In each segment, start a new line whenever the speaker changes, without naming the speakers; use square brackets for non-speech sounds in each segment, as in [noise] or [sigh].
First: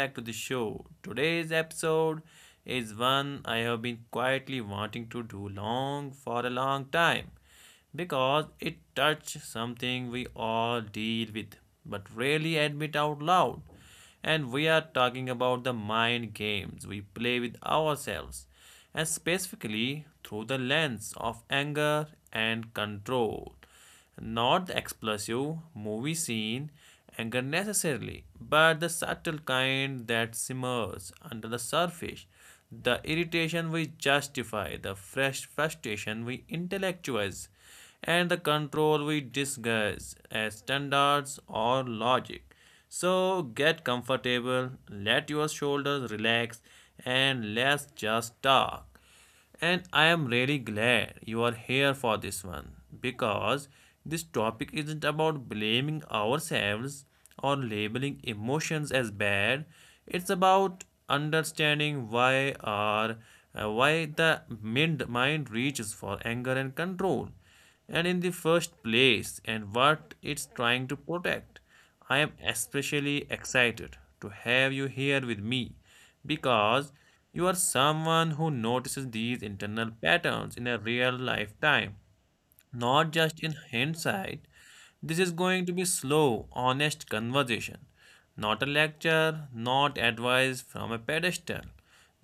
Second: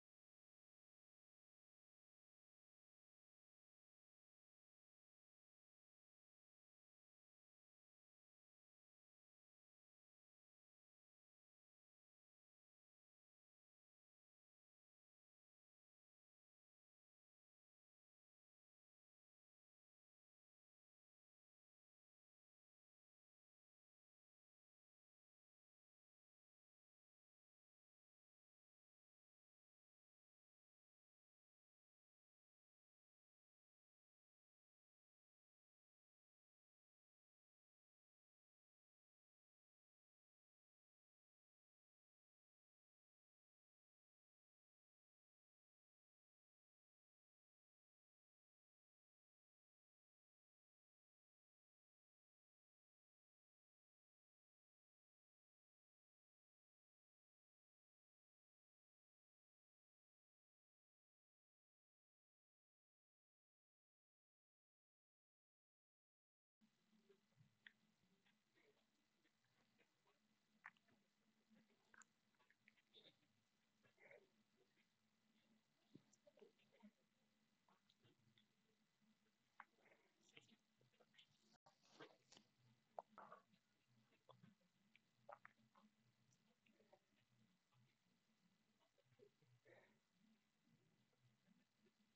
back to the show. Today's episode is one I have been quietly wanting to do long for a long time because it touches something we all deal with but rarely admit out loud. And we are talking about the mind games we play with ourselves and specifically through the lens of anger and control. Not the explosive movie scene anger necessarily, but the subtle kind that simmers under the surface. The irritation we justify, the fresh frustration we intellectualize, and the control we disguise as standards or logic. So get comfortable, let your shoulders relax, and let's just talk. And I am really glad you are here for this one because this topic isn't about blaming ourselves or labeling emotions as bad. It's about understanding why our why the mind reaches for anger and control and in the first place and what it's trying to protect. I am especially excited to have you here with me because you are someone who notices these internal patterns in a real lifetime, not just in hindsight. This is going to be slow, honest conversation, not a lecture, not advice from a pedestal,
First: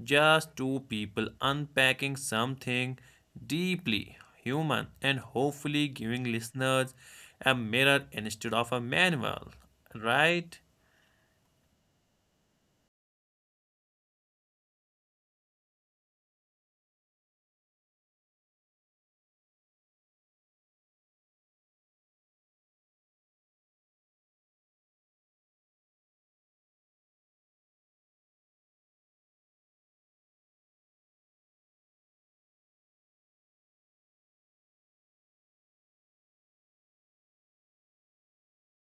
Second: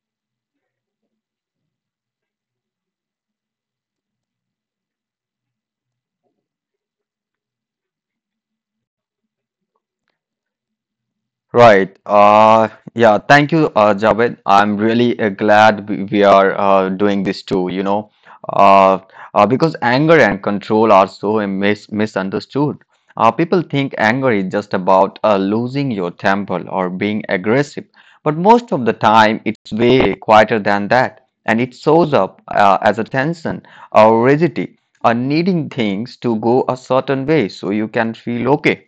just two people unpacking something deeply human and hopefully giving listeners a mirror instead of a manual, right?
Right. Yeah. Thank you, Javed. I'm really glad we are doing this too, uh, because anger and control are so misunderstood. People think anger is just about losing your temper or being aggressive, but most of the time it's way quieter than that, and it shows up as a tension or rigidity, or needing things to go a certain way so you can feel okay.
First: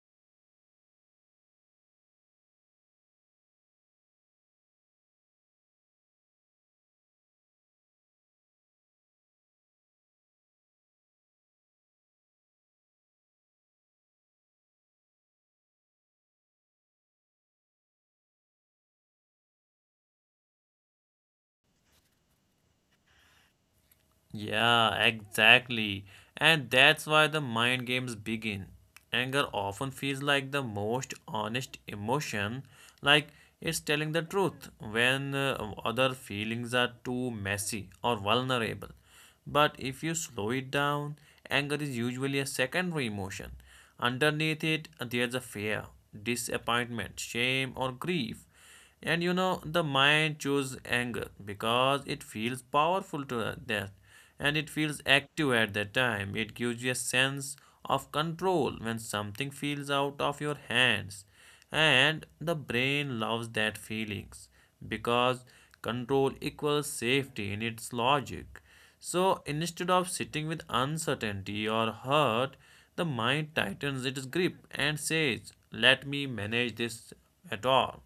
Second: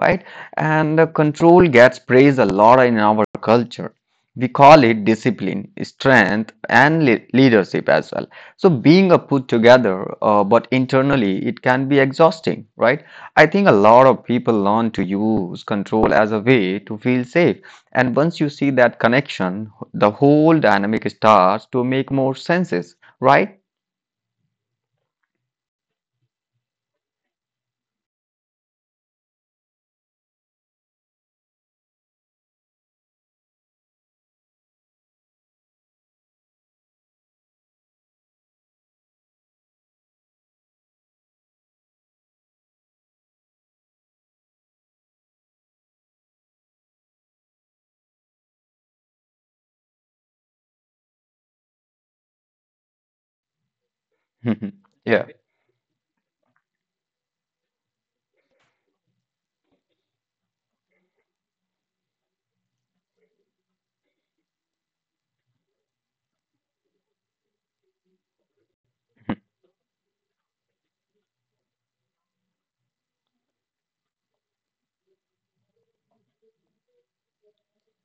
Right? And control gets praised a lot in our culture. We call it discipline, strength, and leadership as well. So being a put together, but internally it can be exhausting, right? I think a lot of people learn to use control as a way to feel safe. And once you see that connection, the whole dynamic starts to make more senses, right?
Yeah, exactly. And that's why the mind games begin. Anger often feels like the most honest emotion, like it's telling the truth when other feelings are too messy or vulnerable. But if you slow it down, anger is usually a secondary emotion. Underneath it, there's a fear, disappointment, shame, or grief. And you know, the mind chooses anger because it feels powerful to that and it feels
[laughs] Yeah.
active at that time. It gives you a sense of control when something feels out of your hands. And the brain loves that feelings because control equals safety in its logic. So instead of sitting with uncertainty or hurt, the mind tightens its grip and says, "Let me manage this at all."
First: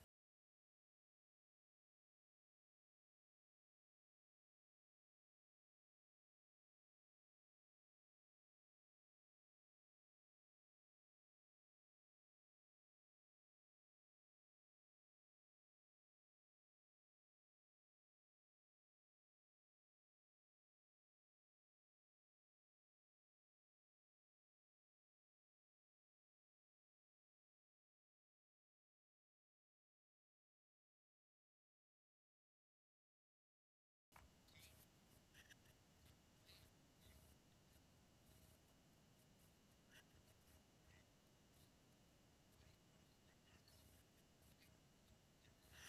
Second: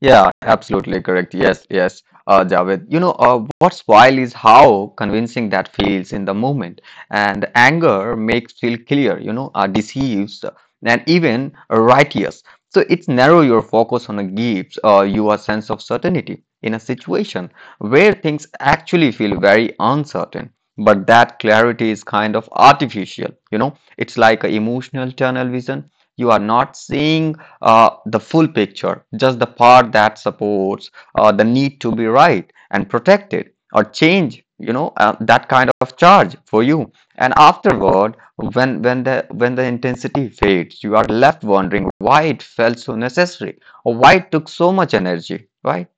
Yeah, absolutely correct. Yes, yes, Javed. You know, what's wild is how convincing that feels in the moment. And anger makes feel clear, you know, deceives and even righteous. So it's narrow your focus on a gives you a sense of certainty in a situation where things actually feel very uncertain. But that clarity is kind of artificial, you know, it's like an emotional tunnel vision. You are not seeing the full picture, just the part that supports the need to be right and protected or change, you know, that kind of charge for you. And afterward, when the intensity fades, you are left wondering why it felt so necessary or why it took so much energy, right?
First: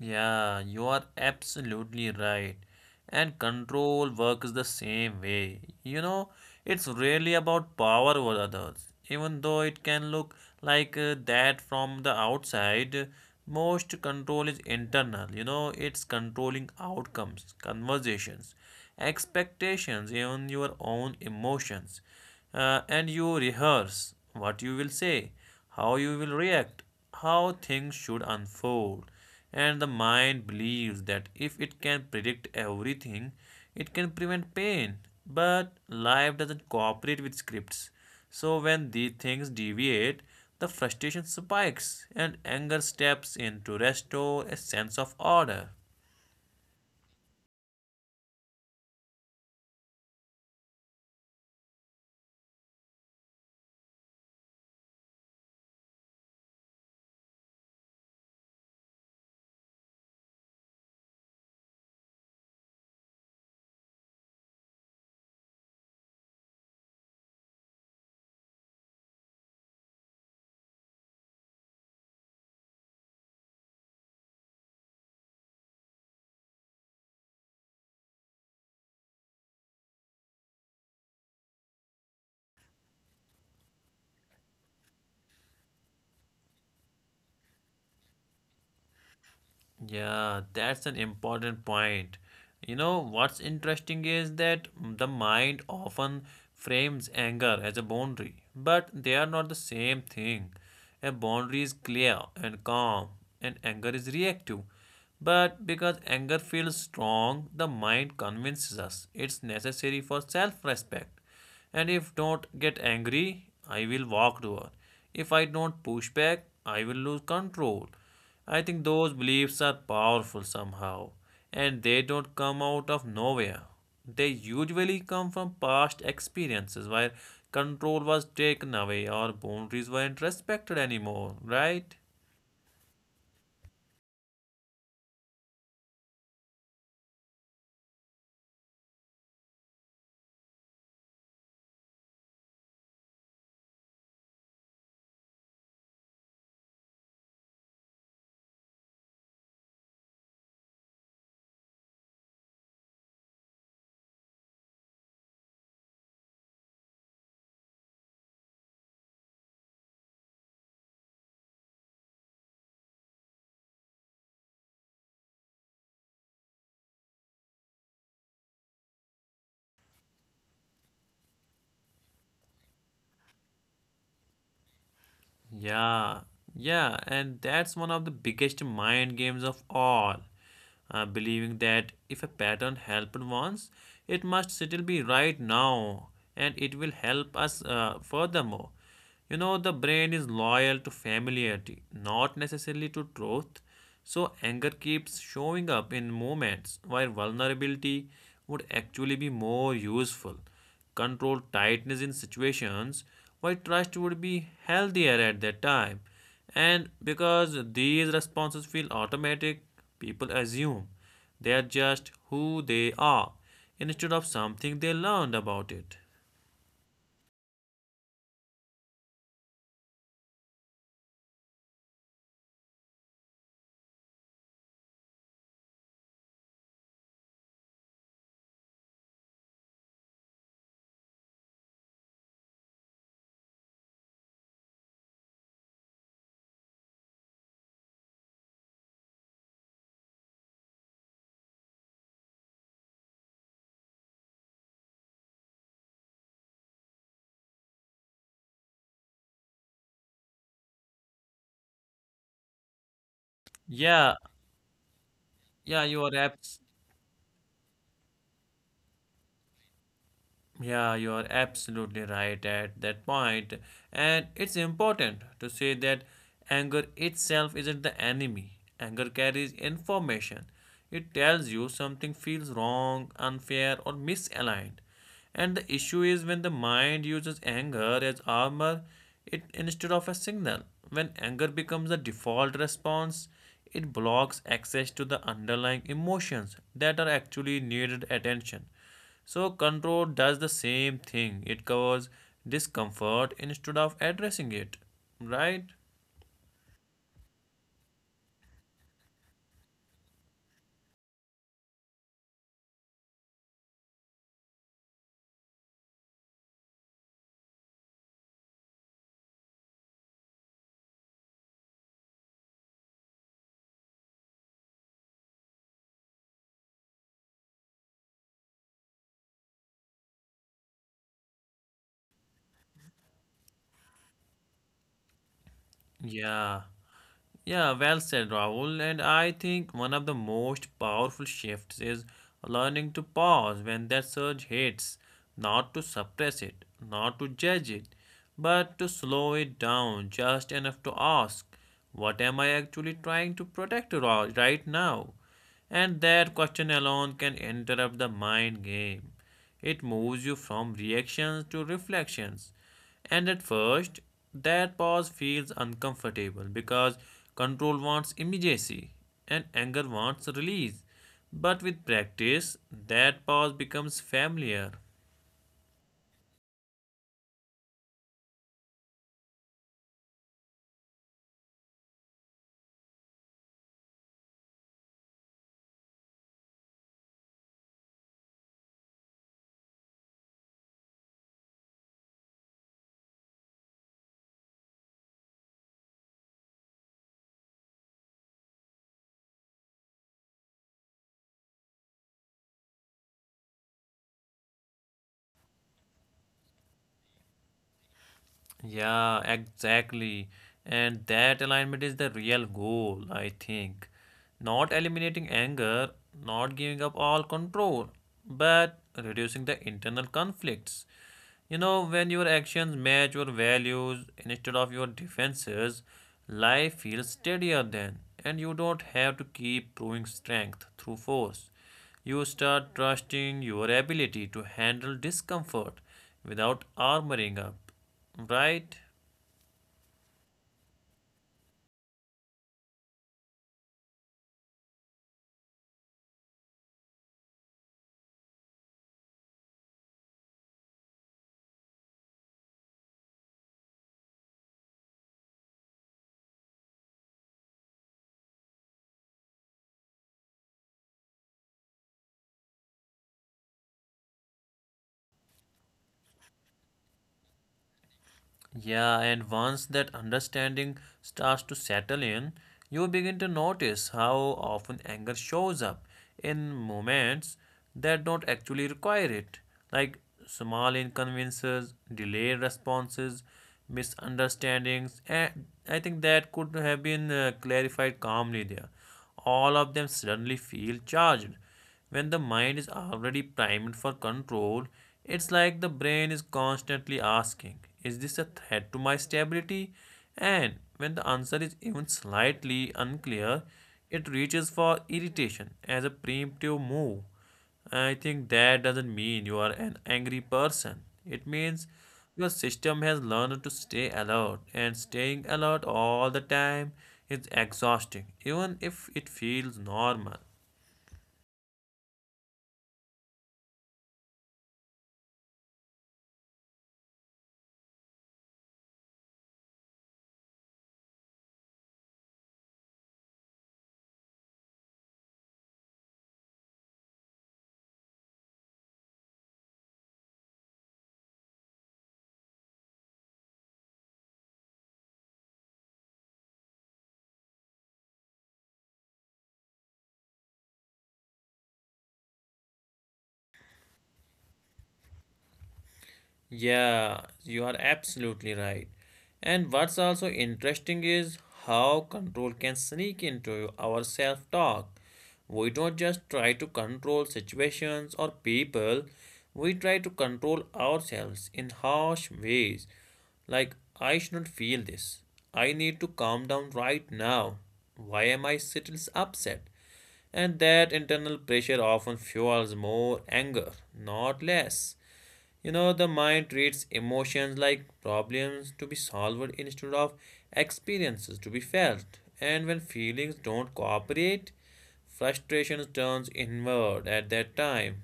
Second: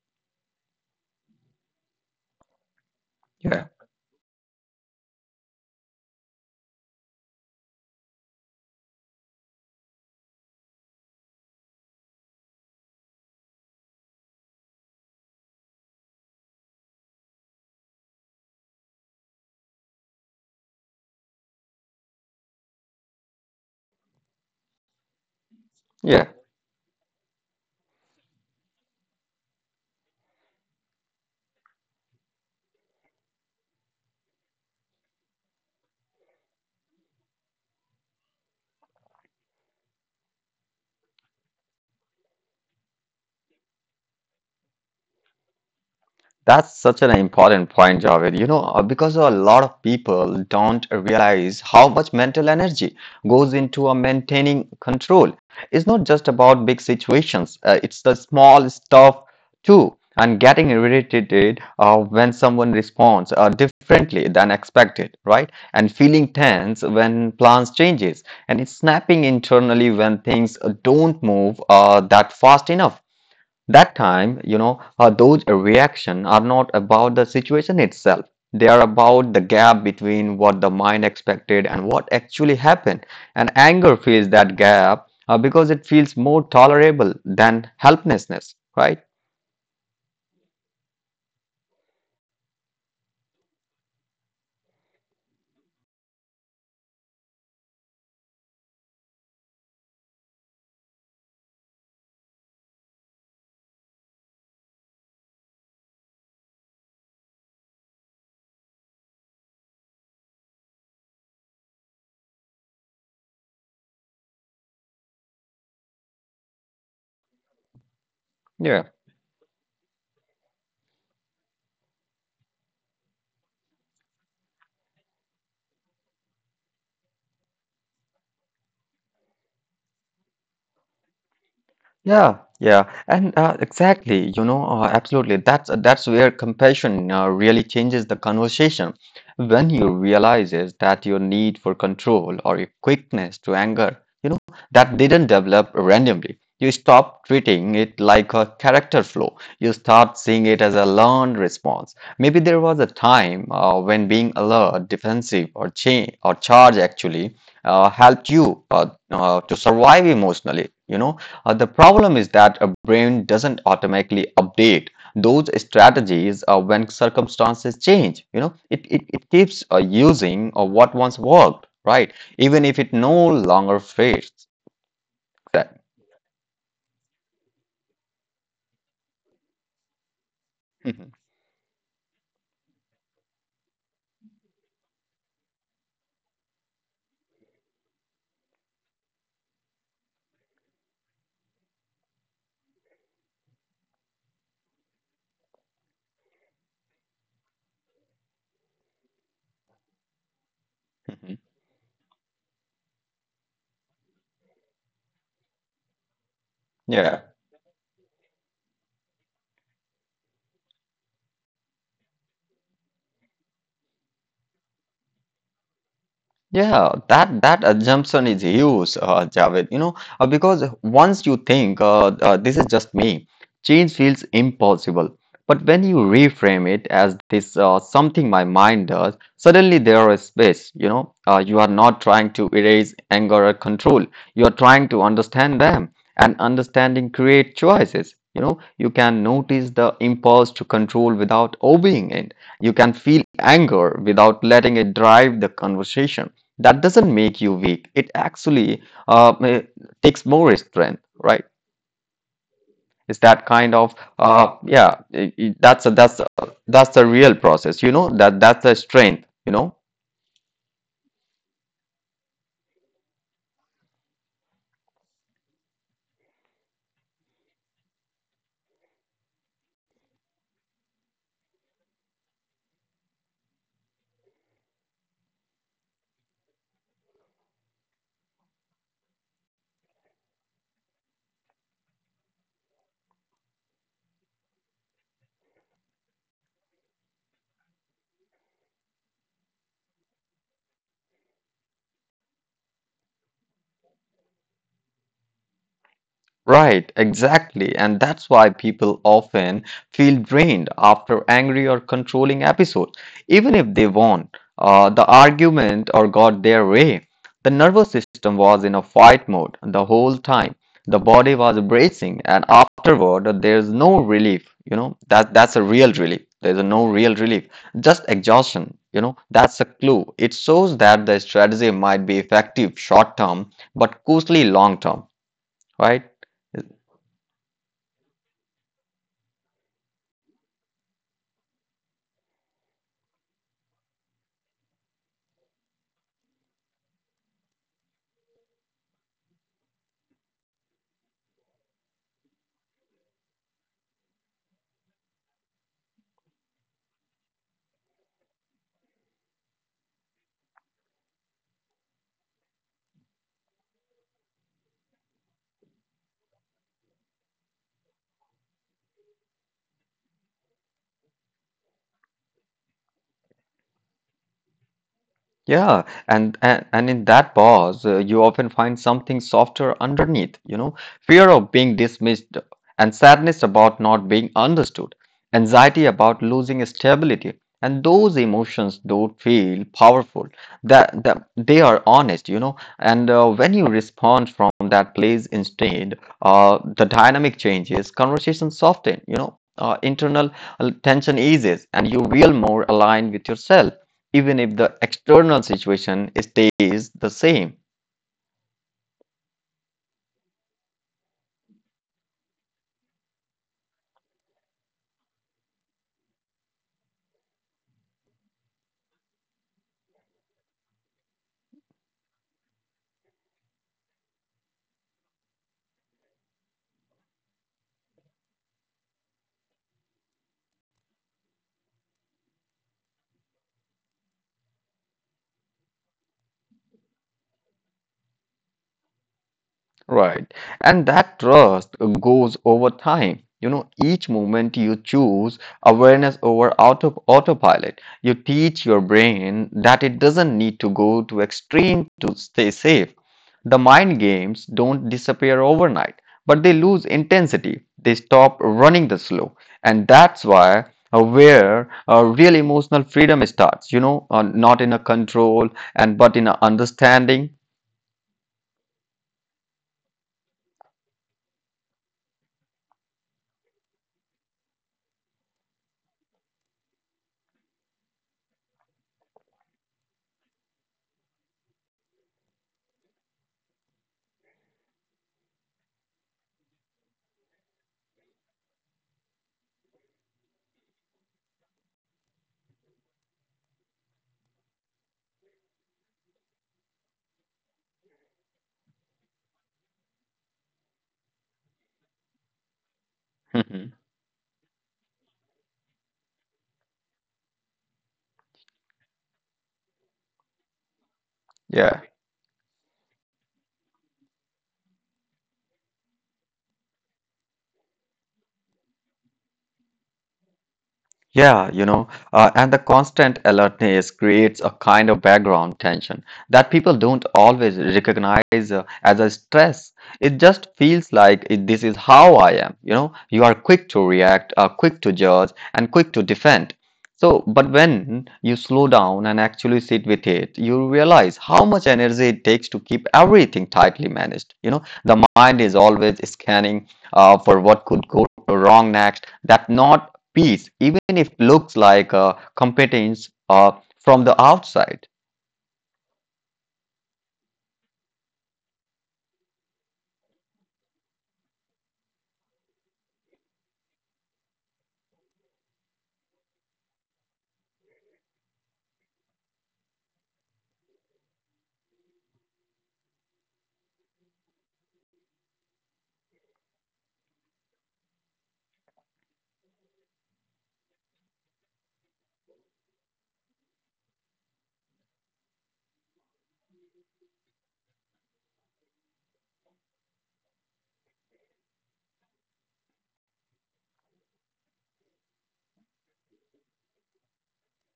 Yeah, you are absolutely right. And
Yeah,
control works the same way. You know, it's really about power over others. Even though it can look like that from the outside, most control is internal. You know, it's controlling outcomes, conversations, expectations, even your own emotions. And you rehearse what you will say, how you
yeah.
will react, how things should unfold and the mind believes that if it can predict everything, it can prevent pain. But life doesn't cooperate with scripts. So when these things deviate, the frustration spikes and anger steps in to restore a sense of order.
That's such an important point, Javed. You know, because a lot of people don't realize how much mental energy goes into a maintaining control. It's not just about big situations, it's the small stuff too. And getting irritated when someone responds differently than expected, right? And feeling tense when plans changes, and it's snapping internally when things don't move that fast enough that time, you know, those reactions are not about the situation itself. They are about the gap between what the mind expected and what actually happened. And anger fills that gap because it feels more tolerable than helplessness, right?
Yeah, that's an important point. You know, what's interesting is that the mind often frames anger as a boundary, but they are not the same thing. A boundary is clear and calm, and anger is reactive. But because anger feels strong, the mind convinces us it's necessary for self respect. And if not get angry, I will walk to her. If I don't push back, I will lose control. I think
Yeah.
those beliefs are powerful somehow, and they don't come out of nowhere. They usually come from past experiences where control was taken away or boundaries weren't respected anymore, right?
Yeah, yeah, and exactly, you know, absolutely. That's where compassion really changes the conversation. When you realizes that your need for control or your quickness to anger, you know, that didn't develop randomly. You stop treating it like a character flaw. You start seeing it as a learned response. Maybe there was a time when being alert, defensive, or change or charge actually helped you to survive emotionally. You know, the problem is that a brain doesn't automatically update those strategies when circumstances change. You know, it keeps using what once worked, right? Even if it no longer fits that.
Yeah, yeah, and that's one of the biggest mind games of all. Believing that if a pattern helped once, it must still be right now, and it will help us furthermore. You know, the brain is loyal to familiarity, not necessarily to truth. So, anger keeps showing up in moments where vulnerability would actually be more useful control tightness in situations where trust would be healthier at that time. And
[laughs] Yeah.
because these responses feel automatic, people assume they are just who they are instead of something they learned about it.
Yeah, that that assumption is huge, Javed. You know, because once you think, this is just me, change feels impossible. But when you reframe it as this, something my mind does, suddenly there is space. You know, you are not trying to erase anger or control. You are trying to understand them, and understanding create choices. You know, you can notice the impulse to control without obeying it. You can feel anger without letting it drive the conversation that doesn't make you weak. It actually uh, ma- takes more strength, right? It's that kind of
Yeah, yeah, you are absolutely.
That's the real process. You know that that's the strength. You know.
Yeah, you are absolutely right at that point. And it's important to say that anger itself isn't the enemy. Anger carries information. It tells you something feels wrong, unfair, or misaligned. And the issue is when the mind uses anger as armor it instead of a signal. When anger becomes a default response, it blocks access to the underlying emotions that are actually needed attention so, control does the same thing. It covers discomfort instead of addressing it. Right?
Right, exactly. And that's why people often feel drained after angry or controlling episodes. Even if they won the argument or got their way, the nervous system was in a fight mode the whole time. The body was bracing, and afterward, there's no relief. You know, that that's a real relief. There's a no real relief, just exhaustion. You know, that's a clue. It shows that the strategy might be effective short term, but costly long term, right?
Yeah. Yeah, well said, Rahul. And I think one of the most powerful shifts is learning to pause when that surge hits, not to suppress it, not to judge it, but to slow it down just enough to ask, "What am I actually trying to protect ro- right now?" And that question alone can interrupt the mind game. It moves you from reactions to reflections, and at first, that pause feels uncomfortable because control wants immediacy and anger wants release. But with practice, that pause becomes familiar.
Yeah, and in that pause, you often find something softer underneath, you know, fear of being dismissed and sadness about not being understood, anxiety about losing stability. And those emotions don't feel powerful. That they are honest, you know. And when you respond from that place instead, the dynamic changes, conversation soften, you know, internal tension eases, and you feel more aligned with yourself even if the external situation stays the same.
Yeah, exactly. And that alignment is the real goal, I think. Not eliminating anger, not giving up all control, but reducing the internal conflicts. You know, when your actions match your values instead of your defenses, life feels steadier then, and you don't have to keep proving strength through force. You start trusting your ability to handle discomfort without armoring up. Right?
Right. And that trust goes over time. You know, each moment you choose awareness over autopilot, you teach your brain that it doesn't need to go to extreme to stay safe. The mind games don't disappear overnight, but they lose intensity. They stop running the slow. And that's why where real emotional freedom starts, you know, not in a control and but in a understanding.
Yeah, and once that understanding starts to settle in, you begin to notice how often anger shows up in moments that don't actually require it, like small inconveniences, delayed responses, misunderstandings, and I think that could have been clarified calmly there. All of them suddenly feel charged When the mind is already primed for control, it's like the brain is constantly asking, "Is this a threat to my stability?" And when the answer is even slightly unclear, it
[laughs]
reaches for irritation as a preemptive move. I think that doesn't mean you are an angry person. It means
Yeah.
your system has learned to stay alert, and staying alert all the time is exhausting, even if it feels normal.
Yeah, you know, and the constant alertness creates a kind of background tension that people don't always recognize as a stress. It just feels like it, this is how I am. You know, you are quick to react, quick to judge, and quick to defend. So, but when you slow down and actually sit with it, you realize how much energy it takes to keep everything tightly managed. You know, the mind is always scanning for what could go wrong next. That not peace, even if it looks like competence from the outside.
Yeah, you are absolutely right. And what's also interesting is how control can sneak into our self talk. We don't just try to control situations or people, we try to control ourselves in harsh ways. Like, I shouldn't feel this. I need to calm down right now. Why am I still upset? And that internal pressure often fuels more anger, not less. You know, the mind treats emotions like problems to be solved instead of experiences to be felt. And when feelings don't cooperate, frustration turns inward at that time.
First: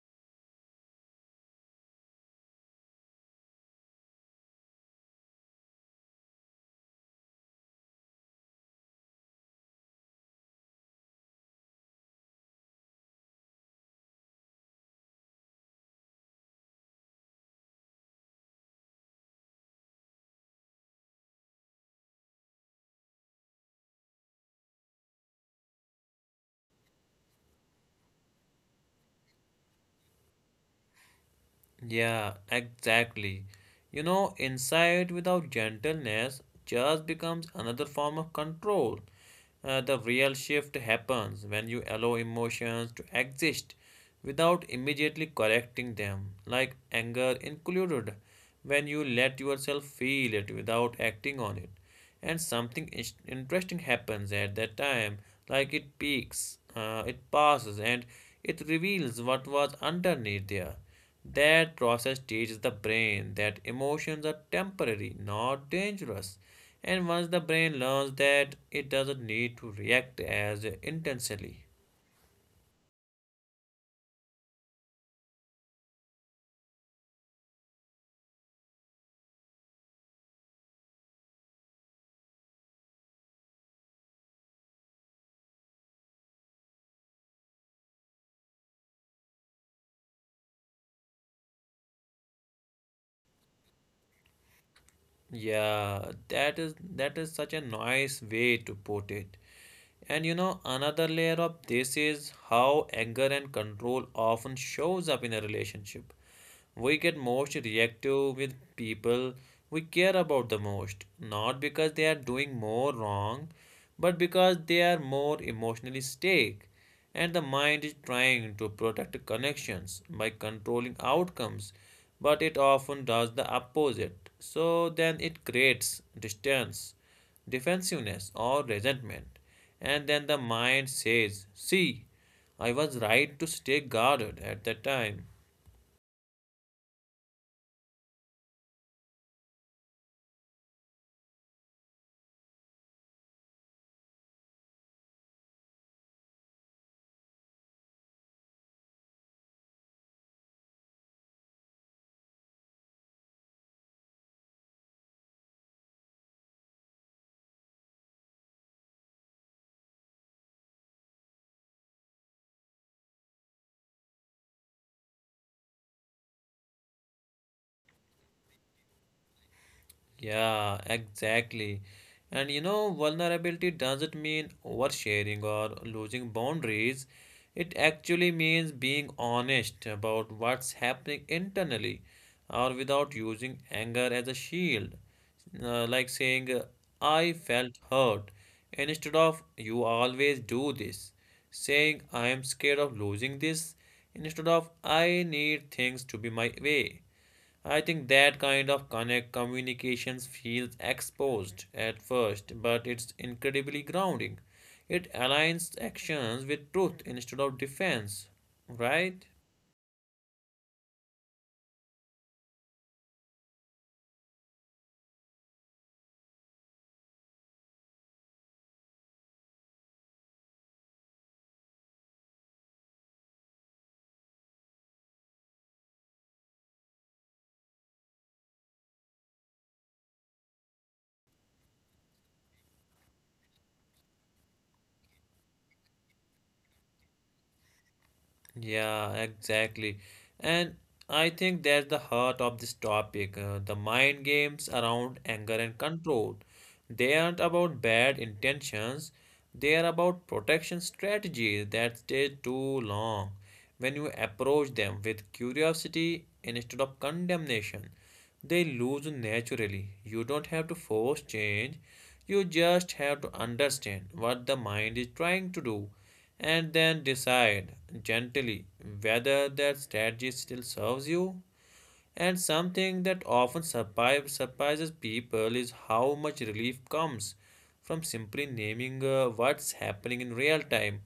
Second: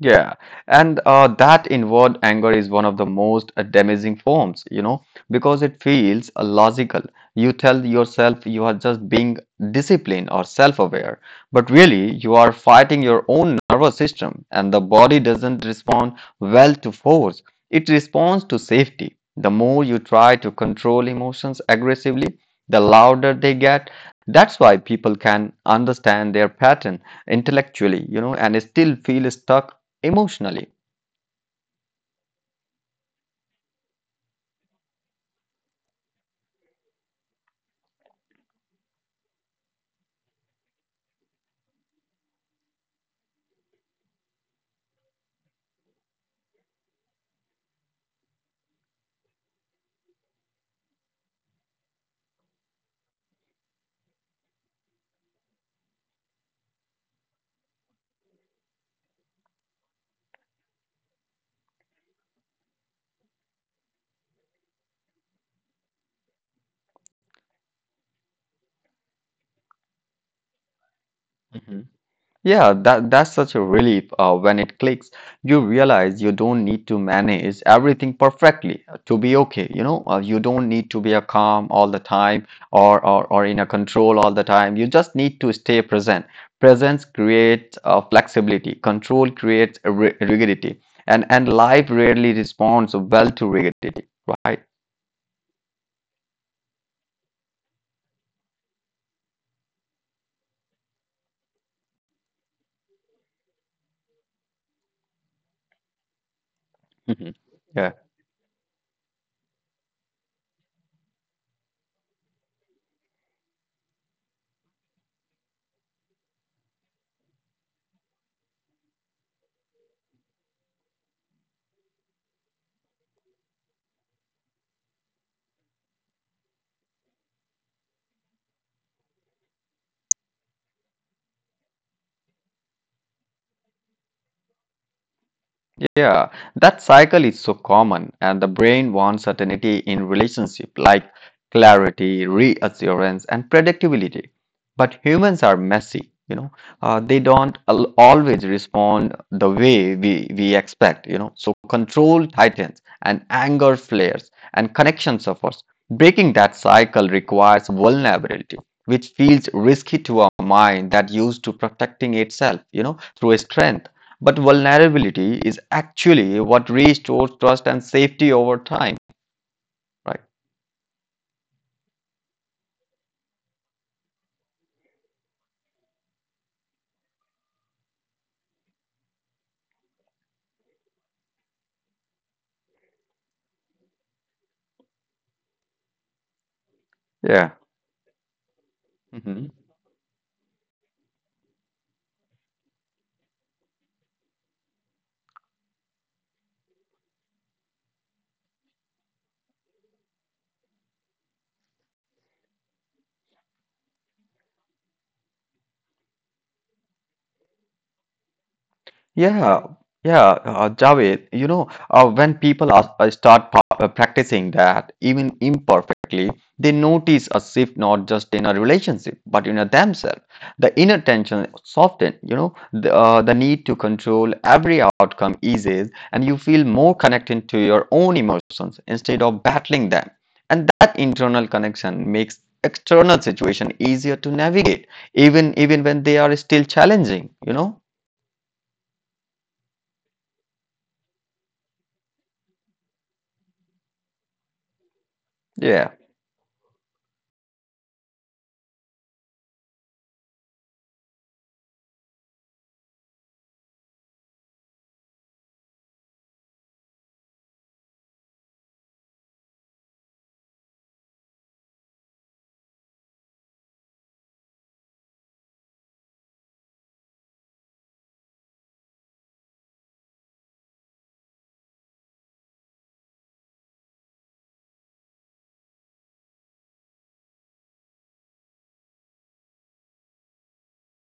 Yeah, and that inward anger is one of the most damaging forms, you know, because it feels logical. You tell yourself you are just being disciplined or self-aware, but really you are fighting your own nervous system, and the body doesn't respond well to force. It responds to safety. The more you try to control emotions aggressively, the louder they get. That's why people can understand their pattern intellectually, you know, and still feel stuck emotionally.
Yeah, exactly. You know, insight without gentleness just becomes another form of control. The real shift happens when you allow emotions to exist without immediately correcting them, like anger included, when you let yourself feel it without acting on it. And interesting happens at that time, like it peaks, it passes, and it reveals what was underneath there that process teaches the brain that emotions are temporary, not dangerous. And once the brain learns that, it doesn't need to react as intensely.
Mhm. Yeah, that that's such a relief when it clicks. You realize you don't need to manage everything perfectly to be okay. You know, you don't need to be a calm all the time or in a control all the time. You just need to stay present. Presence creates flexibility. Control creates rigidity, and life rarely responds well to rigidity, right?
Yeah, that is such a nice way to put it. And you know, another layer of this is how anger and control often shows up in a relationship. We get
Mhm.
most
Yeah.
reactive with people we care about the most, not because they are doing more wrong, but because they are more emotionally stake. And the mind is trying to protect connections by controlling outcomes, but it often does the opposite. So then it creates distance, defensiveness, or resentment. And then the mind says, "See, I was right to stay guarded at that time."
Yeah, that cycle is so common, and the brain wants certainty in relationship like clarity, reassurance, and predictability. But humans are messy, you know. They don't al always respond the way we expect, you know. So control tightens, and anger flares, and connection suffers. Breaking that cycle requires vulnerability, which feels risky to a mind that used to protecting itself, you know, through strength. But vulnerability is actually what restores trust and safety over time, right?
Yeah, exactly. And you know, vulnerability doesn't mean oversharing or losing boundaries. It actually means being honest about what's happening internally or without using anger as a shield. Like saying, "I
Yeah.
felt hurt," instead
Mhm.
of "you always do this." Saying, "I am scared of losing this," instead of "I need things to be my way." I think that kind of connect communications feels exposed at first, but it's incredibly grounding. It aligns actions with truth instead of defense, right?
Yeah, yeah, Javed, you know, when people are, start practicing that, even imperfectly, they notice a shift not just in a relationship, but in a themselves. The inner tension softens, you know, the need to control every outcome eases, and you feel more connected to your own emotions instead of battling them. And that internal connection makes external situation easier to navigate, even when they are still challenging, you know?
Yeah, exactly. And I think that's the heart of this topic, the mind games around anger and
Yeah.
control. They aren't about bad intentions, they are about protection strategies that stay too long when you approach them with curiosity instead of condemnation. They lose naturally. You don't have to force change. You just have to understand what the mind is trying to do and then decide gently whether that strategy still serves you and something that often surprises people is how much relief comes from simply naming what's happening in real time.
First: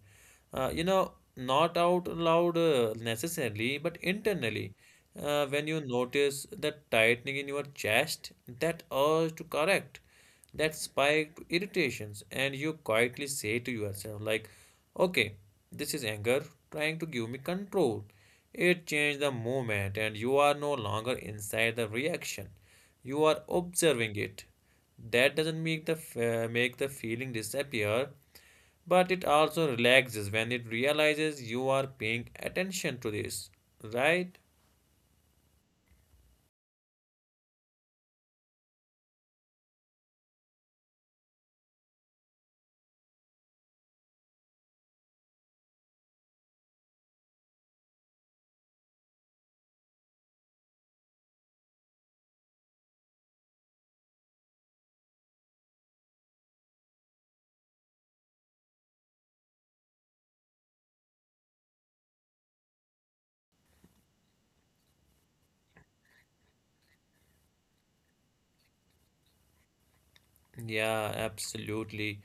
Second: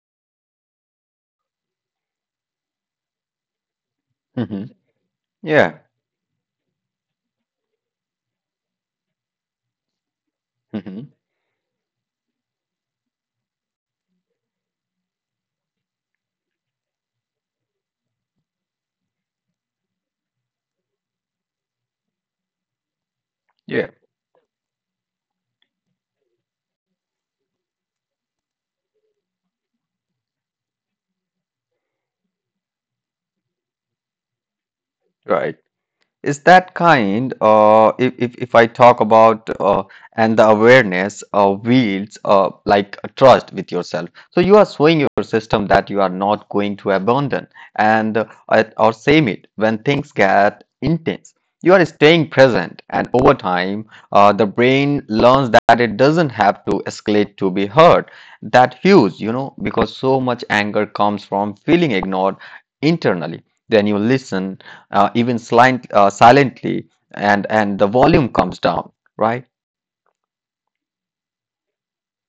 You know, not out loud necessarily, but internally.
[laughs]
When
Yeah.
you notice that tightening in your chest, that urge to correct, that
Hmm.
spike to irritations, and you quietly say to yourself, like, "Okay, this is anger trying to give me control." It changed the moment, and you are no longer inside the reaction. You are
Yeah.
observing it. That doesn't make the make the feeling disappear, but it also relaxes when it realizes you are paying attention to this, right?
Right. Is that kind, if I talk about, and the awareness wields like a trust with yourself, so you are showing your system that you are not going to abandon and or same it when things get intense. You are staying present, and over time the brain learns that it doesn't have to escalate to be heard. That huge, you know, because so much anger comes from feeling ignored internally. Then you listen, even silently, and the volume comes down, right?
Yeah, absolutely.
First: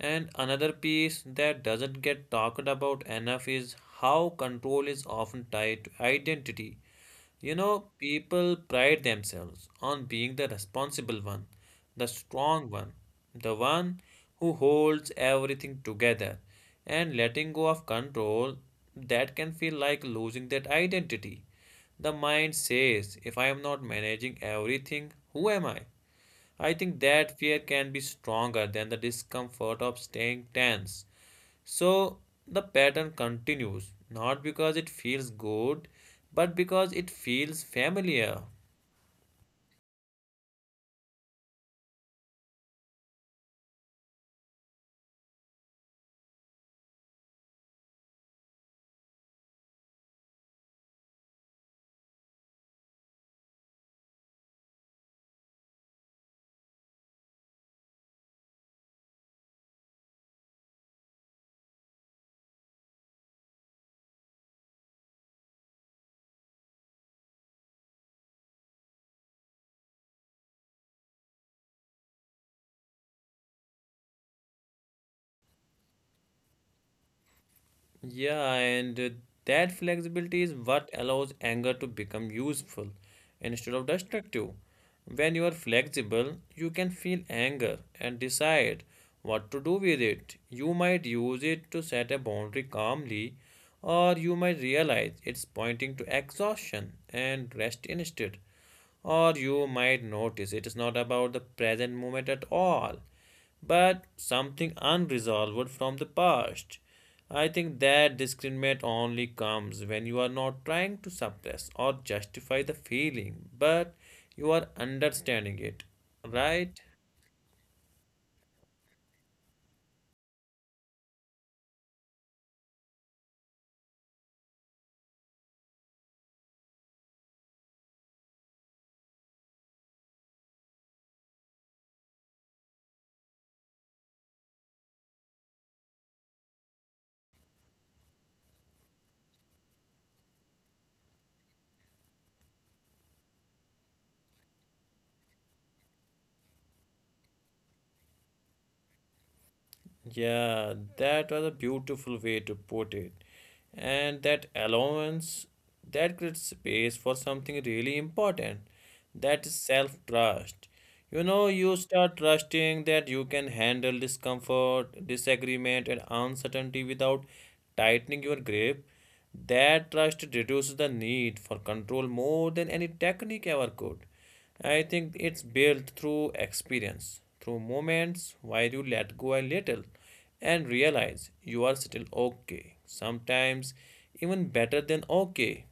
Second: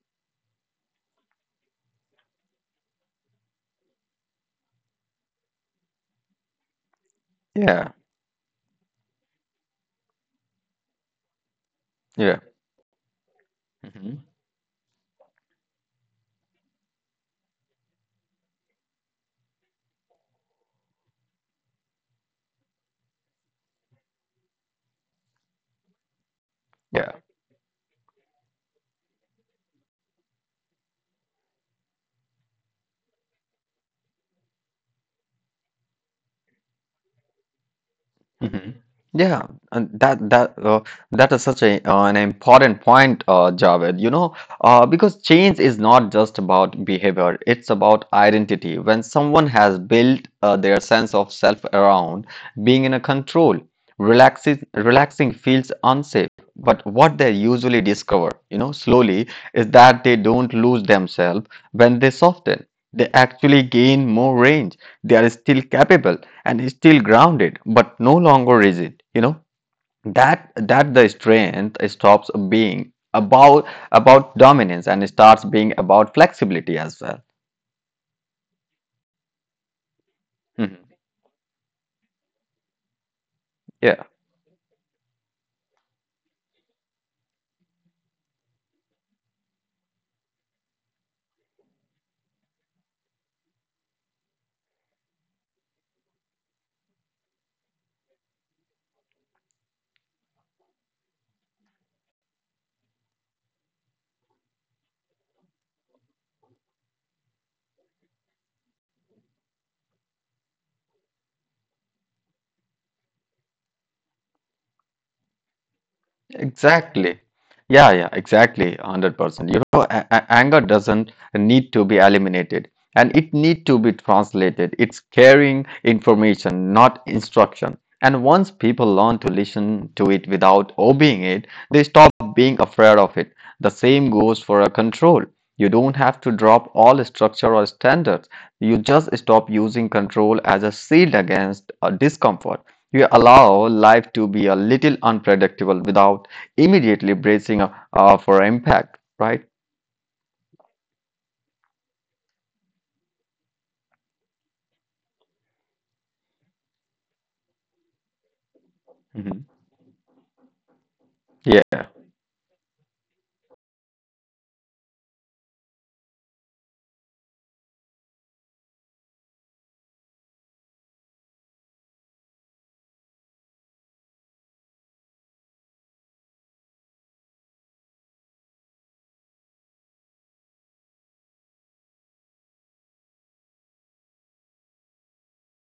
And another piece that doesn't get talked about enough is how control is often tied to identity. You know,
Yeah,
people pride themselves on being the responsible one, the
yeah,
strong one, the one
hmm,
who holds everything together. And letting go of control, that can feel like losing that identity. The mind says, if I am not managing everything, who am I? I think
yeah.
that fear can be stronger than the discomfort of staying tense. So the pattern continues, not because it feels good, but because it feels familiar.
Hmm. Yeah, and that is such a, an important point, Javed. You know, because change is not just about behavior; it's about identity. When someone has built their sense of self around being in a control, relaxing relaxing feels unsafe. But what they usually discover, you know, slowly, is that they don't lose themselves when they soften. They actually gain more range. They are still capable and still grounded, but no longer rigid. You know that that the strength stops being about dominance and starts being about flexibility as well.
Yeah, and that flexibility is what
Mhm.
allows anger to become useful instead of
Yeah.
destructive. When you are flexible, you can feel anger and decide what to do with it. You might use it to set a boundary calmly, or you might realize it's pointing to exhaustion and rest instead. Or you might notice it is not about the present moment at all but something unresolved from the past. I think that discriminate only comes when you are not trying to suppress or justify the feeling, but you are understanding it, right?
Exactly. Yeah, exactly. 100%. You know, anger doesn't need to be eliminated and it need to be translated. It's carrying information, not instruction. And once people learn to listen to it without obeying it, they stop being afraid of it. The same goes for a control. You don't have to drop all structure or standards. You just stop using control as a shield against discomfort. You allow life to be a little unpredictable without immediately bracing for impact, right?
Yeah, that was a beautiful way to put it. And that allowance, that creates space for something really important,
Mhm.
that is self trust. You know, you
Yeah,
start trusting that you can handle discomfort, disagreement, and uncertainty without tightening your grip. That trust reduces the need for control more than any technique ever could. I think it's built through experience, through moments where you let go a little and realize you are still okay. Sometimes even better than okay.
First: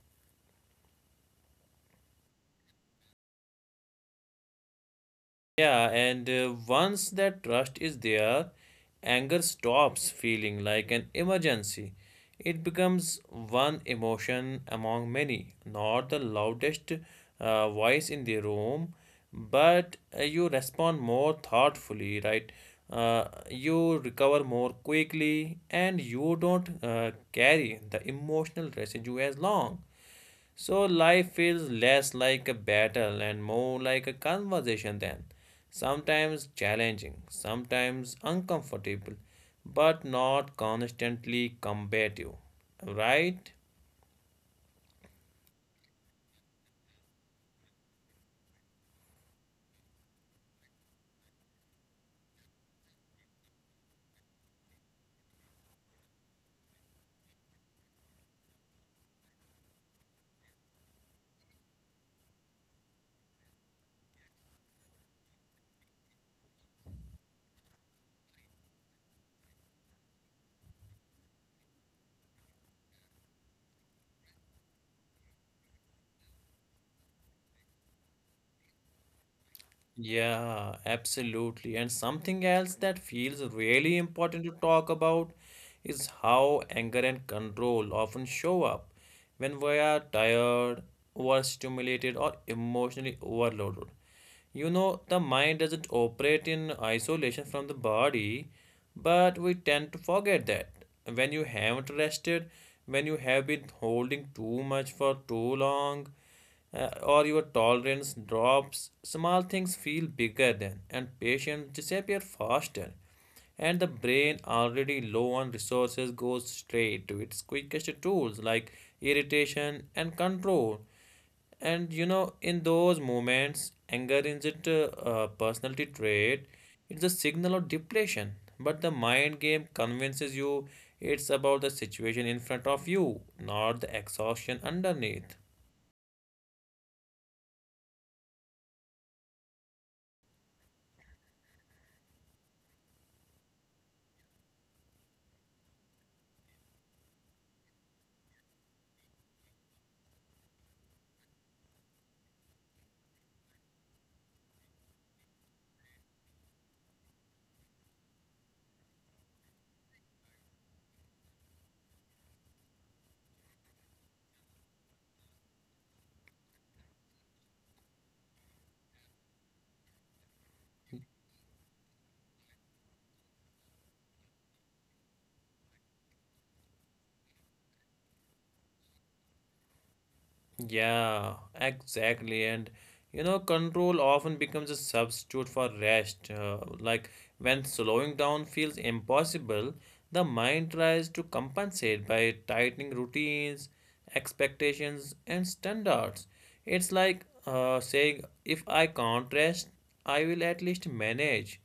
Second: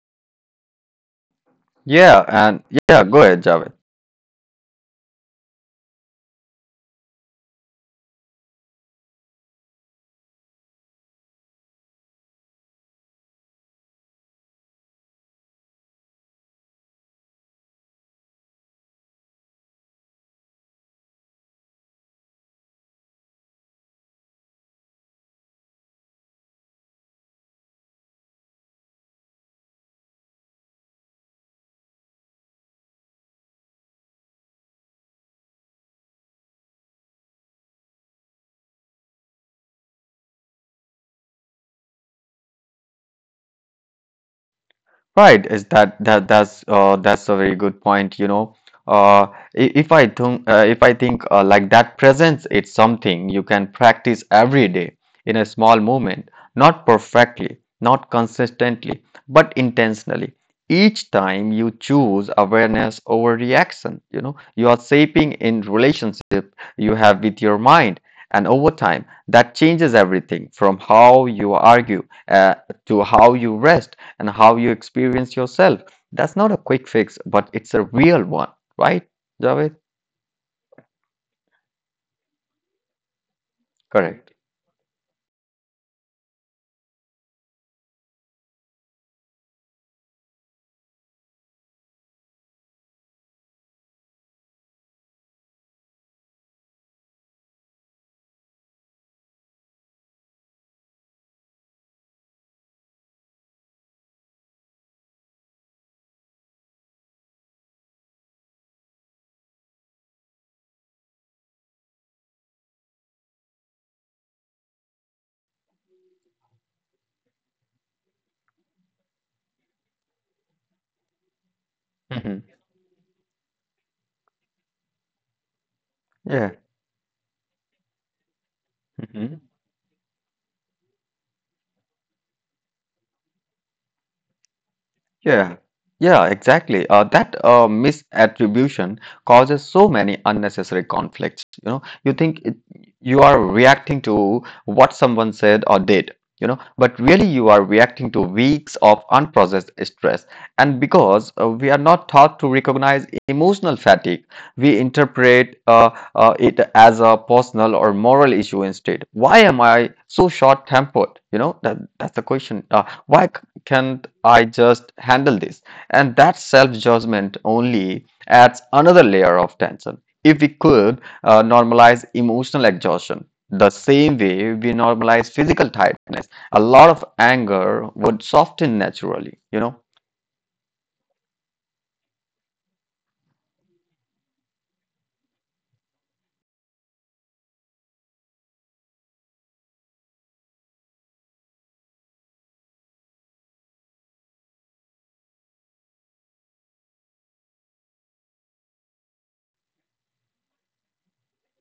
yeah, and yeah, go ahead, Javed.
Yeah, and once that trust is there, anger stops feeling like an emergency. It becomes one emotion among many, not the loudest voice in the room, but you respond more thoughtfully, right? You recover more quickly, and you don't carry the emotional residue as long. So life feels less like a battle and more like a conversation then. Sometimes challenging, sometimes uncomfortable, but not constantly combative. Right?
Right, is that that's a very good point, you know. Uh I- if I think like that presence, it's something you can practice every day in a small moment, not perfectly, not consistently, but intentionally. Each time you choose awareness over reaction, you know, you are shaping in relationship you have with your mind, and over time that changes everything from how you argue uh, to how you rest and how you experience yourself. That's not a quick fix, but it's a real one, right, Javed?
Yeah, absolutely. And something else that feels really
Correct.
important to talk about is how anger and control often show up when we are tired, overstimulated, or emotionally overloaded. You know, the mind doesn't operate in isolation from the body, but we tend to forget that. When you haven't rested, when you have been holding too much for too long, or your tolerance drops, small things feel bigger then, and patience disappear faster. And the brain, already low on resources, goes straight to its quickest tools like irritation and control. And you know,
Hmm.
in those moments, anger isn't a personality
Yeah.
trait, it's a signal of depletion. But the mind
Mhm.
game convinces you it's about the situation in front of you, not the exhaustion underneath.
Yeah, yeah, exactly. That misattribution causes so many unnecessary conflicts. You know, you think it, you are reacting to what someone said or did, you know, but really you are reacting to weeks of unprocessed stress. And because we are not taught to recognize emotional fatigue, we interpret it as a personal or moral issue instead. Why am I so short-tempered? You know, that's the question. Why can't I just handle this? And that self judgment only adds another layer of tension. If we could normalize emotional exhaustion the same way we normalize physical tiredness, a lot of anger would soften naturally, you know?
Yeah, exactly. And you know, control often becomes a substitute for rest. Like when slowing down feels impossible, the mind tries to compensate by tightening routines, expectations, and standards. It's like saying, if I can't rest, I will at least manage.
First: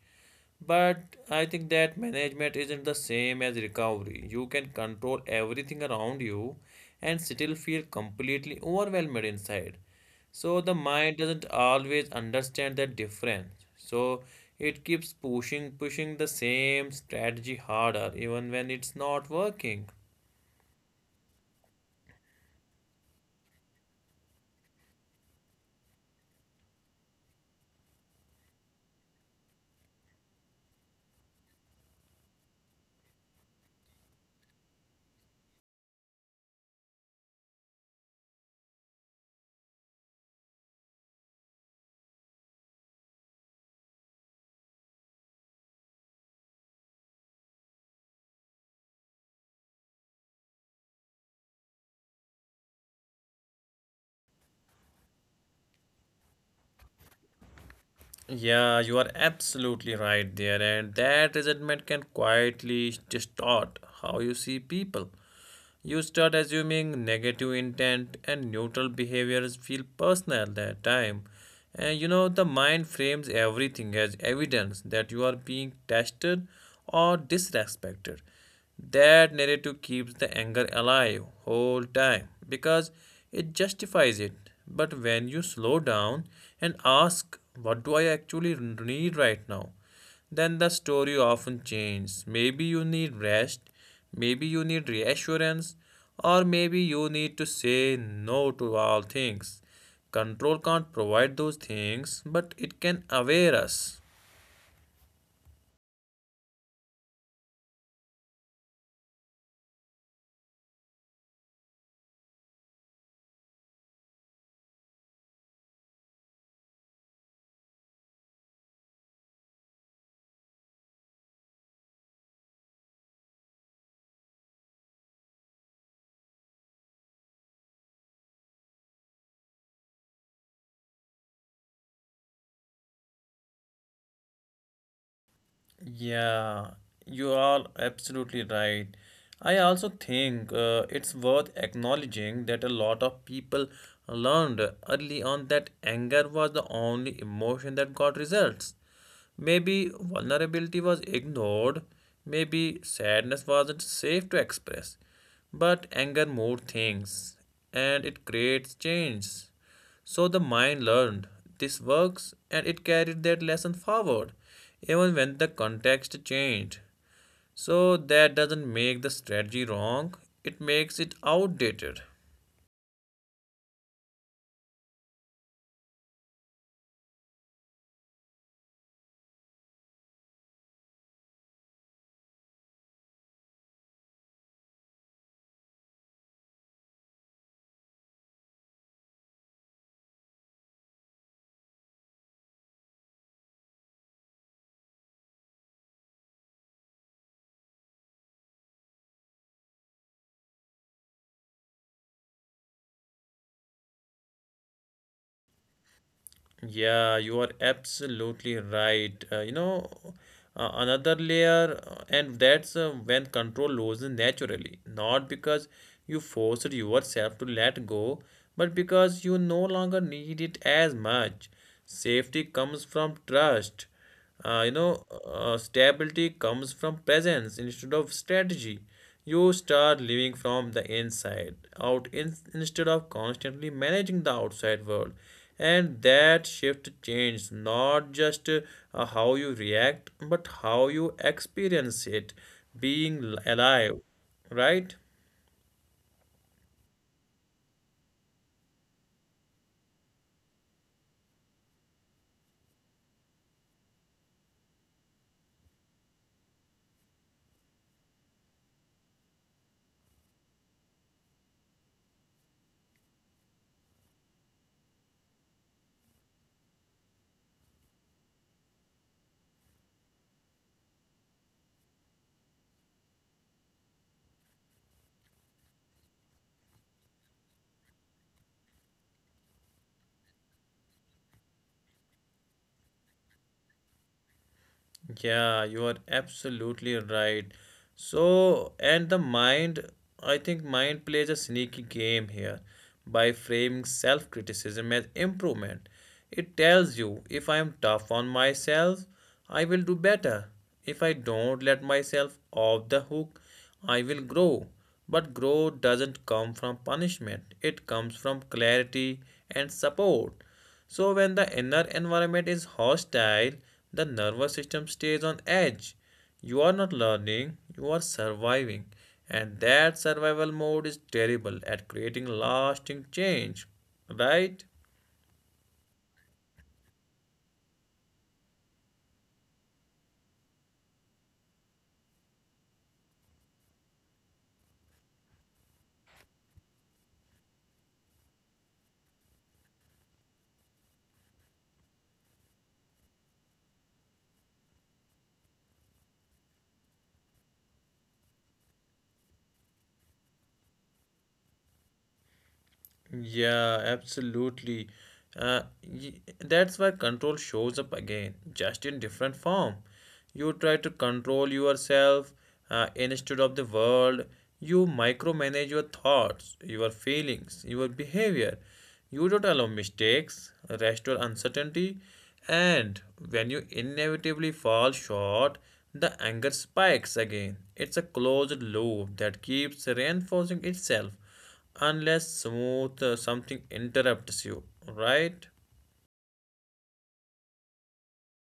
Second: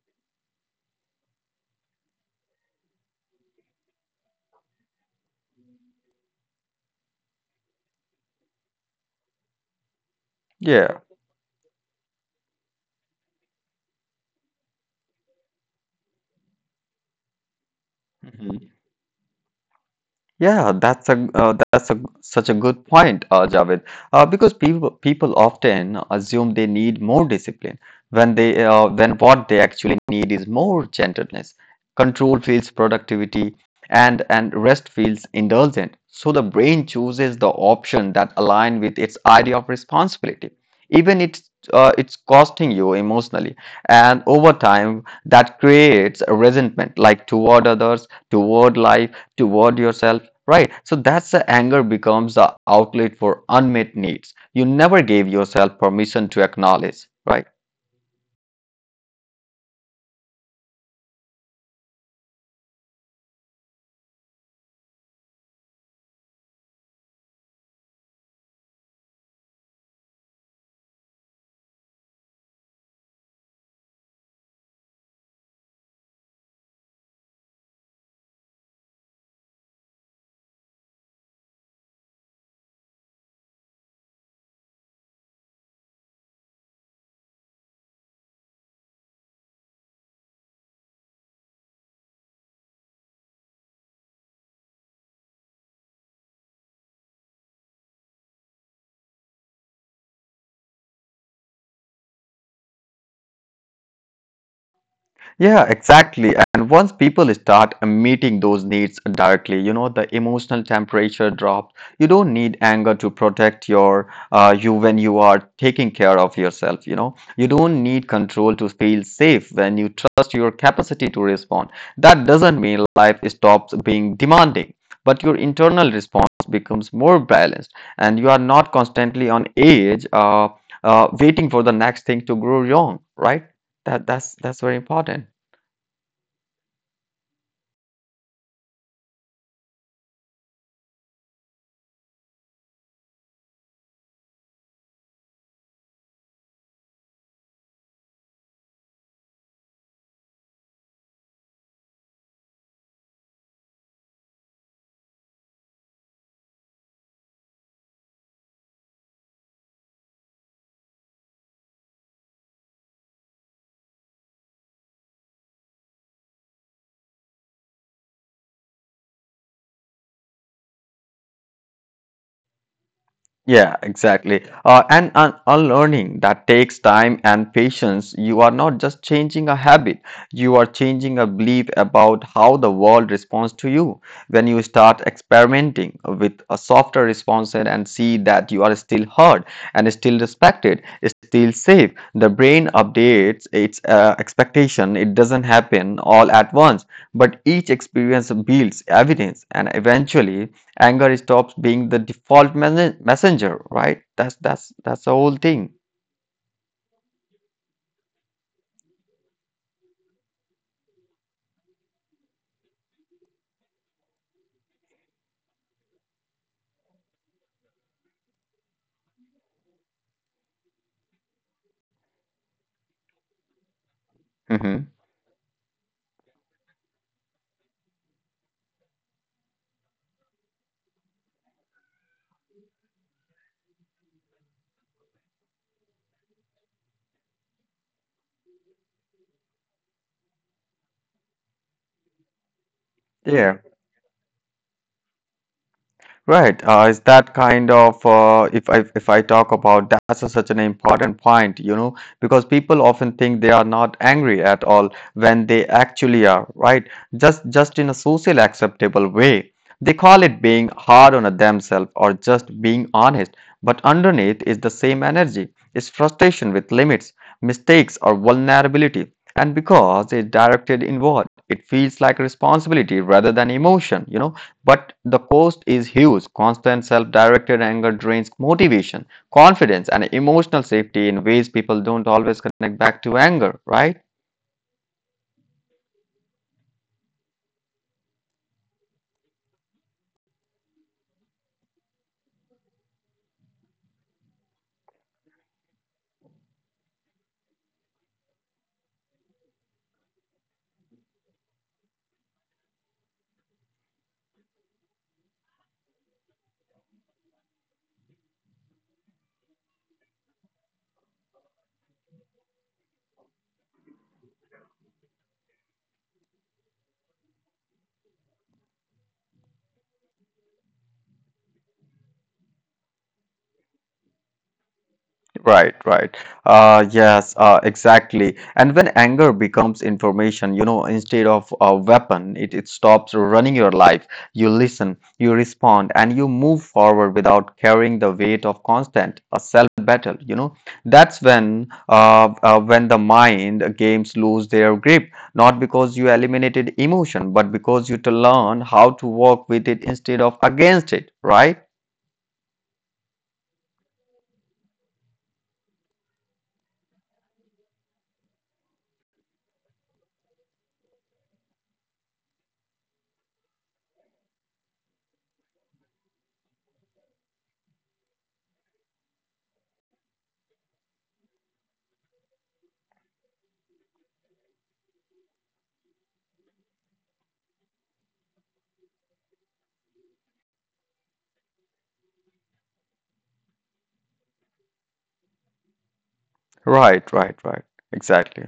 But I think that management isn't the same as recovery. You can control everything around you and still feel completely overwhelmed inside. So the
Yeah.
mind doesn't always understand that difference. So it keeps pushing, pushing the same strategy harder, even when it's not working.
Yeah, that's a such a good point, Javed. Because people often assume they need more discipline when they when what they actually need is more gentleness. Control feels productivity, and rest feels indulgent. So the brain chooses the option that align with its idea of responsibility, even it's costing you emotionally. And over time, that creates a resentment, like toward others, toward life, toward yourself. Right. So that's the anger becomes the outlet for unmet needs you never gave yourself permission to acknowledge. Right.
Yeah, you are absolutely right there, and that resentment can quietly distort how you see people. You start assuming negative intent and neutral behaviors feel personal at that time. And you know, the mind frames everything as evidence that you are being tested or disrespected. That narrative keeps the anger alive whole time because it justifies it. But when you slow down and ask, what do I actually need right now? Then the story often changes. Maybe you need rest, maybe you need reassurance, or maybe you need to say no to all things. Control can't provide those things, but it can aware us.
Yeah, exactly. And once people start meeting those needs directly, you know, the emotional temperature drops. You don't need anger to protect your you when you are taking care of yourself, you know. You don't need control to feel safe when you trust your capacity to respond. That doesn't mean life stops being demanding, but your internal response becomes more balanced and you are not constantly on edge waiting for the next thing to grow wrong, right? That's very important.
Yeah, you are absolutely right. I also think it's worth acknowledging that a lot of people learned early on that anger was the only emotion that got results. Maybe vulnerability was ignored, maybe sadness wasn't safe to express. But anger moved things and it creates change. So the mind learned this works and it carried that lesson forward, even when the context changed. So that doesn't make the strategy wrong, it makes it outdated.
Yeah, exactly. And un unlearning that takes time and patience. You are not just changing a habit, you are changing a belief about how the world responds to you. When you start experimenting with a softer response and see that you are still heard and still respected, still safe, the brain updates its expectation. It doesn't happen all at once, but each experience builds evidence, and eventually anger stops being the default messenger, right? That's the whole thing.
Yeah, you are absolutely right. You know, another layer, and that's when control loses naturally, not because you forced yourself to let go, but because you no longer need it as much. Safety comes from trust. Uh, you
Hmm.
know, Stability comes from presence instead of strategy. You start living from the inside instead of constantly managing the outside world. And that shift changes not just how you react, but how you experience it being
Yeah.
alive, right?
Right. Is that kind of if I talk about that's a, such an important point, you know, because people often think they are not angry at all when they actually are, right? Just in a social acceptable way. They call it being hard on themselves or just being honest, but underneath is the same energy. It's frustration with limits, mistakes, or vulnerability. And because it's directed inward, it feels like responsibility rather than emotion, you know. But the cost is huge. Constant self directed anger drains motivation, confidence, and emotional safety in ways people don't always connect back to anger, right?
Yeah, you are absolutely right. So, and the mind, I think mind plays a sneaky game here by framing self-criticism as improvement. It tells you if I am tough on myself, I will do better. If I don't let myself off the hook, I will grow. But growth doesn't come from punishment, it comes from clarity and support. So, when the inner environment is hostile, the nervous system stays on edge. You are not learning, you are surviving. And that survival mode is terrible at creating lasting change, right?
Right, right. Yes, exactly. And when anger becomes information, you know, instead of a weapon, it stops running your life. You listen, you respond, and you move forward without carrying the weight of constant a self battle. You know, that's when the mind games lose their grip, not because you eliminated emotion, but because you to learn how to work with it instead of against it. Right,
Yeah, absolutely. Uh, y- that's where control shows up again, just in different form. You try to control yourself instead of the world. You micromanage your thoughts, your feelings, your behavior. You don't allow mistakes, rest or uncertainty, and when you inevitably fall short, the anger spikes again. It's a closed loop that keeps reinforcing itself unless smooth something interrupts you, right?
right. Exactly.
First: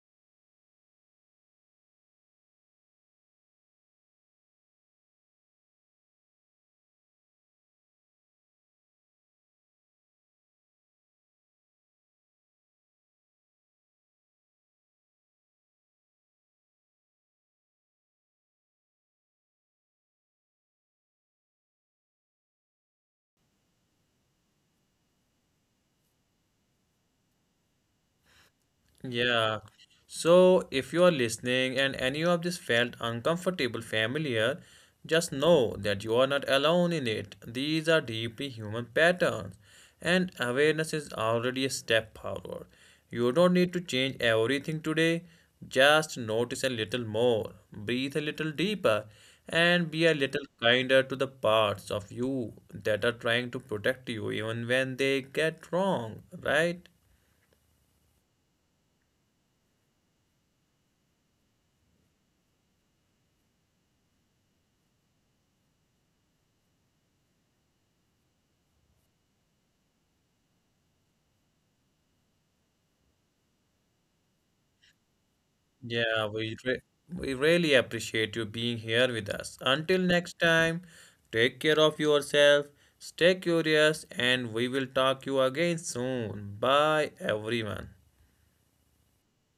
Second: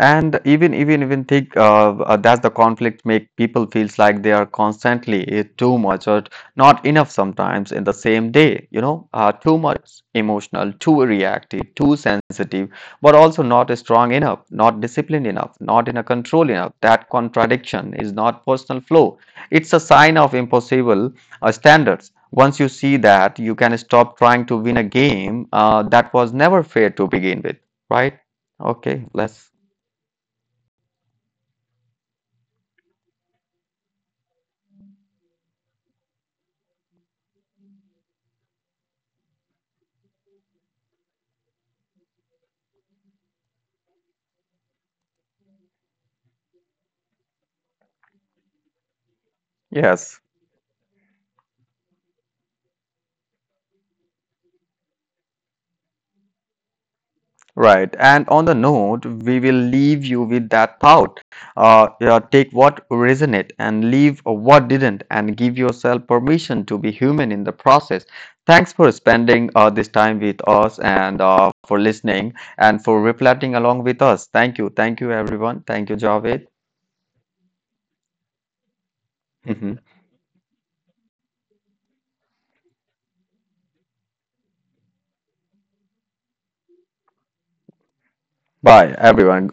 And even think that the conflict make people feels like they are constantly too much or not enough sometimes in the same day, you know, too much emotional, too reactive, too sensitive, but also not strong enough, not disciplined enough, not in a control enough. That contradiction is not personal flow. It's a sign of impossible standards. Once you see that, you can stop trying to win a game that was never fair to begin with, right? Okay, let's
Yeah. So if you are listening and any of this felt uncomfortable, familiar, just know that you are not alone in it. These are deeply human patterns, and awareness is already a step forward. You don't need to change everything today, just notice a little more, breathe a little deeper, and be a
Yes,
little kinder to the parts of you that are trying to protect you even when they get wrong, right?
right. And on the note, we will leave you with that thought. Yeah, take what resonate and leave what didn't, and give yourself permission to be human in the process. Thanks for spending this time with us and for listening and for reflecting along with us. Thank you. Thank you, everyone. Thank you,
Yeah,
Javed.
we really appreciate you being here with us.
Mhm.
Until next time, take care of yourself, stay curious, and we will talk you again soon. Bye, everyone.
Bye, everyone.